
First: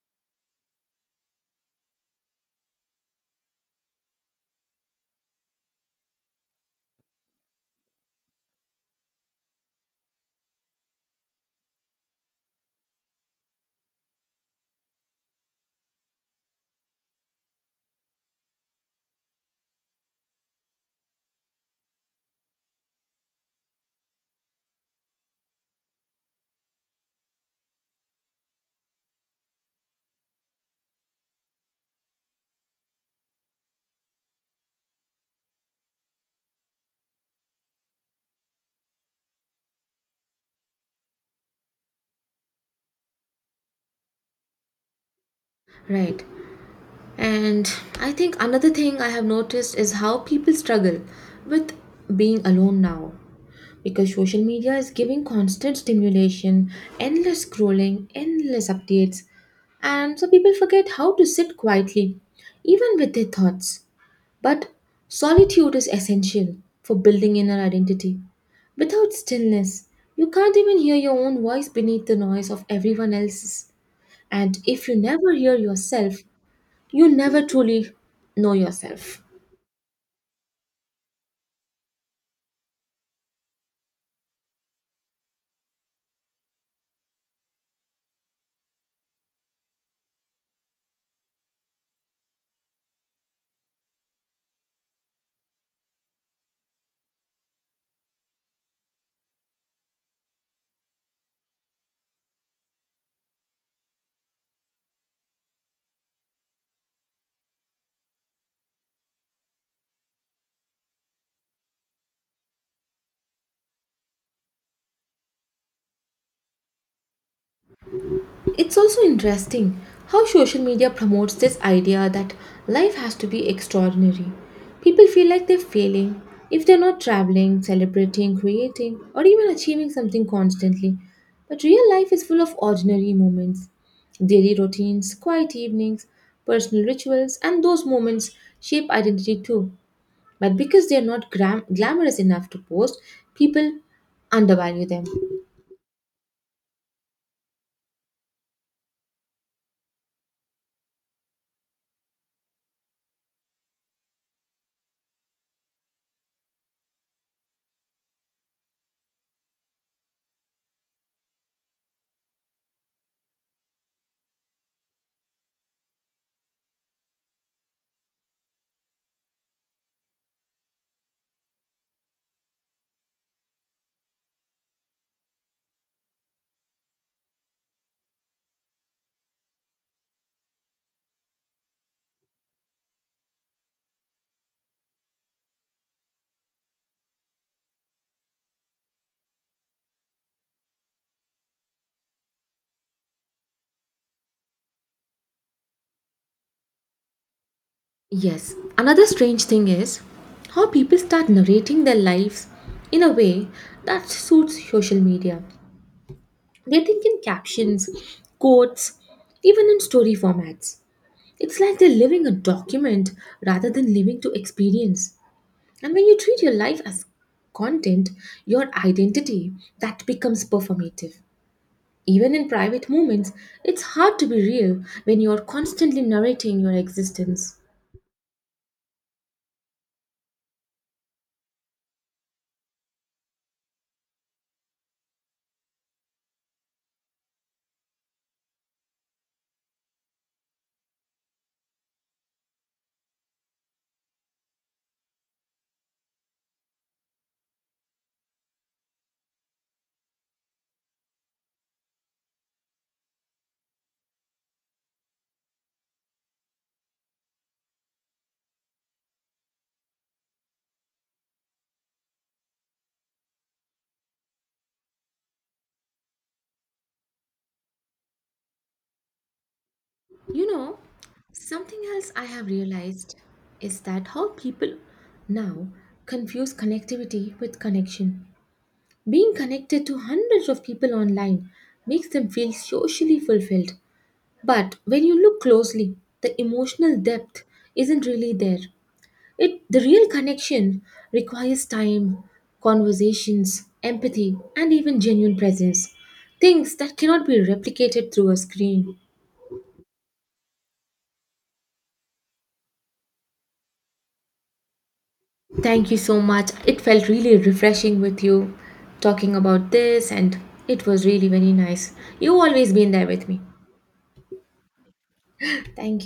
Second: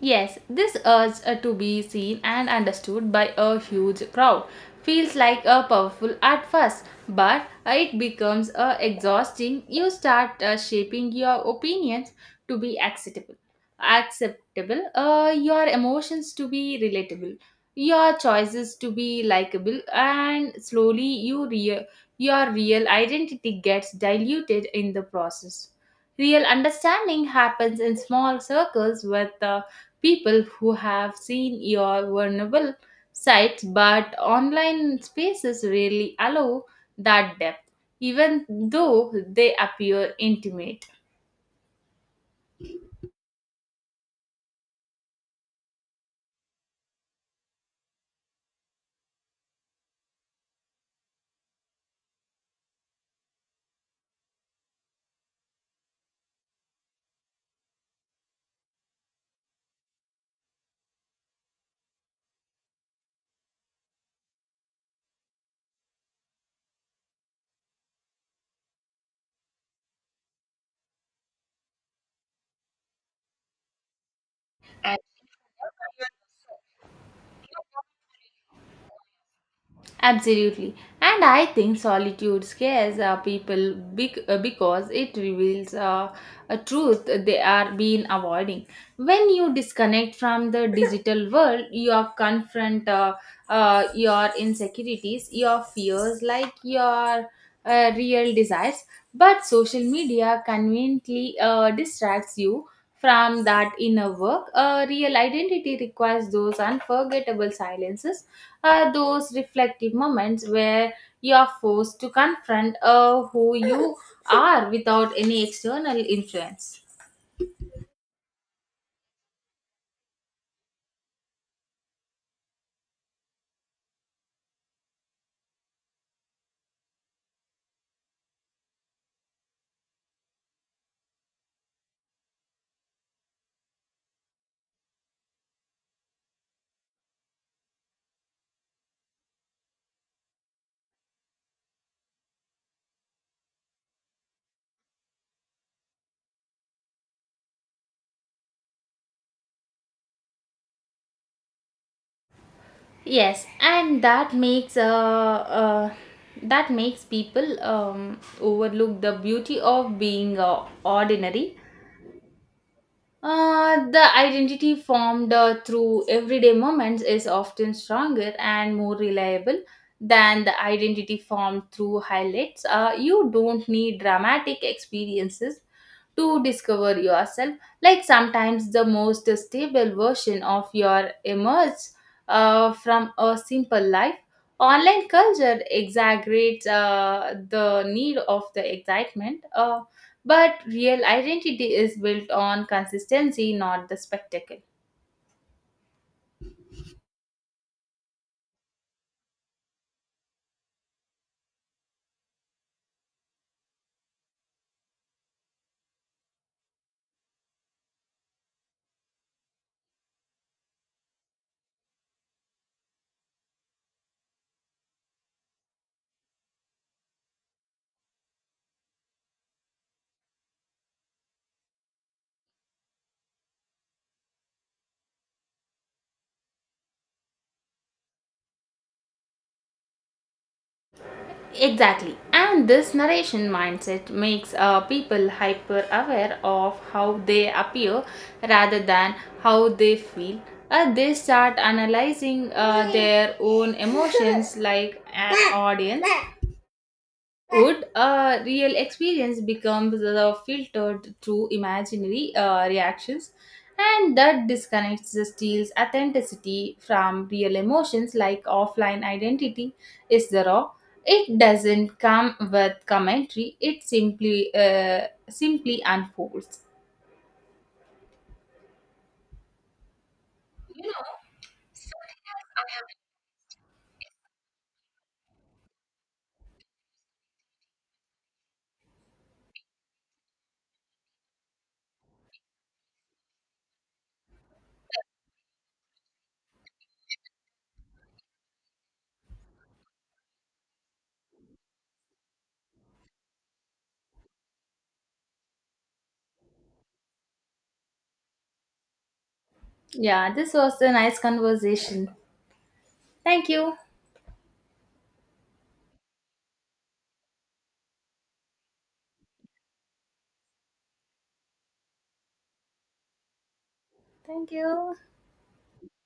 [SPEAKER 2] Yes, this urge to be seen and understood by a huge crowd feels like a powerful at first, but it becomes exhausting. You start shaping your opinions to be acceptable, your emotions to be relatable, your choices to be likable, and slowly your real identity gets diluted in the process. Real understanding happens in small circles with people who have seen your vulnerable sites, but online spaces rarely allow that depth, even though they appear intimate.
[SPEAKER 1] Right. And I think another thing I have noticed is how people struggle with being alone now. Because social media is giving constant stimulation, endless scrolling, endless updates. And so people forget how to sit quietly, even with their thoughts. But solitude is essential for building inner identity. Without stillness, you can't even hear your own voice beneath the noise of everyone else's. And if you never hear yourself, you never truly know yourself.
[SPEAKER 2] Absolutely. And I think solitude scares people because it reveals a truth they are being avoiding. When you disconnect from the digital world, you are confront your insecurities, your fears, like your real desires. But social media conveniently distracts you from that inner work. Real identity requires those unforgettable silences, are those reflective moments where you are forced to confront who you [laughs] are without any external influence.
[SPEAKER 1] It's also interesting how social media promotes this idea that life has to be extraordinary. People feel like they're failing if they're not traveling, celebrating, creating, or even achieving something constantly. But real life is full of ordinary moments, daily routines, quiet evenings, personal rituals, and those moments shape identity too. But because they're not glamorous enough to post, people undervalue them.
[SPEAKER 2] Yes and that makes people overlook the beauty of being ordinary. The identity formed through everyday moments is often stronger and more reliable than the identity formed through highlights. You don't need dramatic experiences to discover yourself. Like sometimes the most stable version of your emerges from a simple life. Online culture exaggerates the need of the excitement. But real identity is built on consistency, not the spectacle.
[SPEAKER 1] Yes, another strange thing is how people start narrating their lives in a way that suits social media. They think in captions, quotes, even in story formats. It's like they're living a document rather than living to experience. And when you treat your life as content, your identity, that becomes performative. Even in private moments, it's hard to be real when you're constantly narrating your existence.
[SPEAKER 2] Exactly. And this narration mindset makes people hyper aware of how they appear rather than how they feel. They start analyzing their own emotions [laughs] like an audience. Would a real experience become the filtered through imaginary reactions, and that disconnects the steel's authenticity from real emotions, like offline identity is the raw. It doesn't come with commentary. It simply unfolds.
[SPEAKER 1] You know, something else I have realized is that how people now confuse connectivity with connection. Being connected to hundreds of people online makes them feel socially fulfilled. But when you look closely, the emotional depth isn't really there. It, the real connection requires time, conversations, empathy, and even genuine presence. Things that cannot be replicated through a screen.
[SPEAKER 2] Yeah, this was a nice conversation. Thank you.
[SPEAKER 1] Thank you so much. It felt really refreshing with you talking about this, and it was really very nice. You always been there with me.
[SPEAKER 2] Thank you.
[SPEAKER 1] Thank you.